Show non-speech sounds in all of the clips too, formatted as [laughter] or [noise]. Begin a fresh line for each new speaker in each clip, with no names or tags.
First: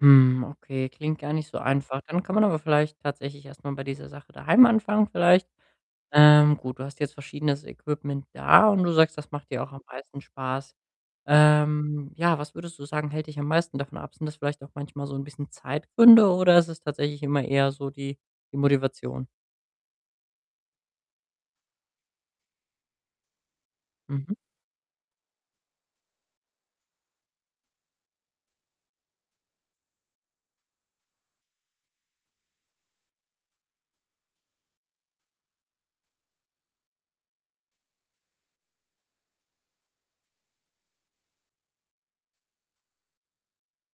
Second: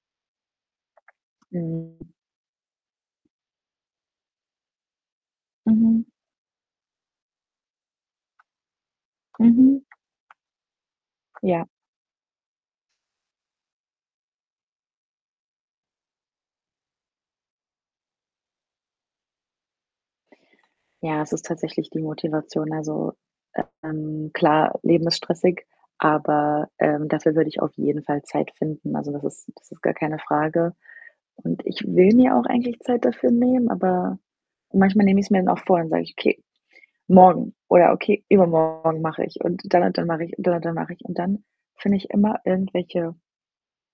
Hm, okay, klingt gar nicht so einfach.
Mhm.
Dann kann man aber vielleicht tatsächlich erst mal bei dieser Sache daheim anfangen vielleicht.
Mhm.
Ähm, gut, du hast jetzt verschiedenes Equipment da und du sagst, das macht dir auch
Mhm.
am meisten Spaß.
Ja.
Ähm, ja, was würdest du sagen, hält dich am meisten davon ab? Sind das vielleicht auch manchmal so 'n bisschen Zeitgründe, oder ist es tatsächlich immer eher so die die Motivation?
Ja, es ist tatsächlich die Motivation. Also, ähm,
Mhm.
klar, Leben ist stressig, aber, ähm, dafür würde ich auf jeden Fall Zeit finden. Also, das ist das ist gar keine Frage, und ich will mir auch eigentlich Zeit dafür nehmen, aber manchmal nehme ich's mir dann auch vor, dann sage ich: „Okay, morgen, oder okay, übermorgen mache ich, und dann und dann mache ich, und dann und dann mache ich.“ Und dann finde ich immer irgendwelche,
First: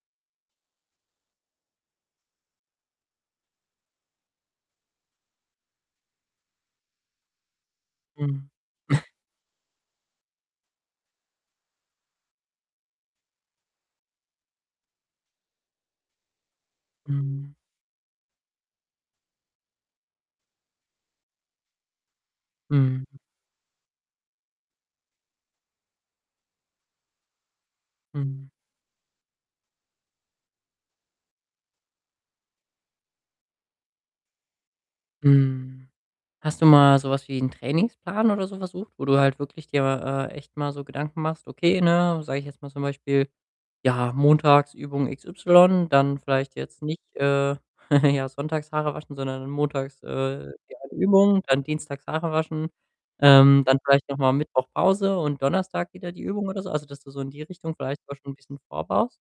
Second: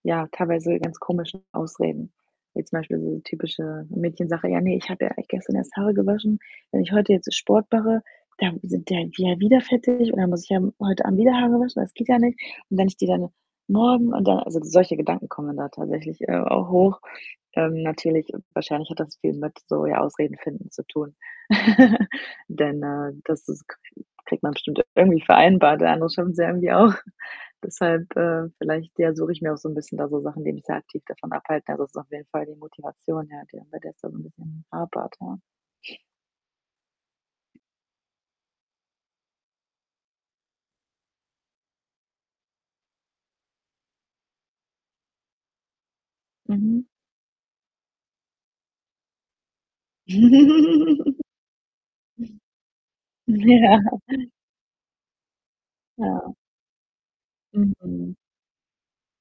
ja, teilweise ganz komischen Ausreden. Jetzt zum Beispiel so typische Mädchensache: „Ja, ne, ich habe ja eigentlich gestern erst Haare gewaschen. Wenn ich heute jetzt Sport mache,
Mhm.
dann sind die
[snorts]
halt wie ja, wieder fettig und dann muss ich ja m heute Abend wieder Haare waschen, das geht ja nicht und wenn ich die dann morgen und dann“ also solche Gedanken kommen da tatsächlich, äh, auch hoch.
Mhm.
Ähm, natürlich wahrscheinlich hat das viel mit so, ja, Ausreden finden zu tun. [laughs] Denn,
Mhm.
äh, das das kri kriegt man bestimmt irgendwie vereinbart, andere schaffen's ja irgendwie auch. Deshalb, äh,
Mhm.
vielleicht, ja, suche ich mir auch so 'n bisschen da so Sachen, die mich da aktiv davon abhalten. Also, das ist auf jeden Fall die Motivation, ja, die dann bei der es dann 'n bisschen hapert, ja.
Mhm. Hast du mal so was wie 'n Trainingsplan oder so versucht, wo du halt wirklich dir, äh, echt mal so Gedanken machst: „Okay, ne“, sage ich jetzt mal zum Beispiel: „Ja, montags Übung XY, dann vielleicht jetzt
Mhm.
nicht, äh, [giggles] ja, sonntags Haare waschen, sondern montags, äh, ja
[giggles]
Übung, dann dienstags Haare waschen,
Mhm.
ähm, dann
Ja.
vielleicht noch mal Mittwoch Pause und Donnerstag wieder die
Ja.
Übung“, oder so. Also, dass du so in die Richtung vielleicht
Mhm.
da schon bisschen vorbaust?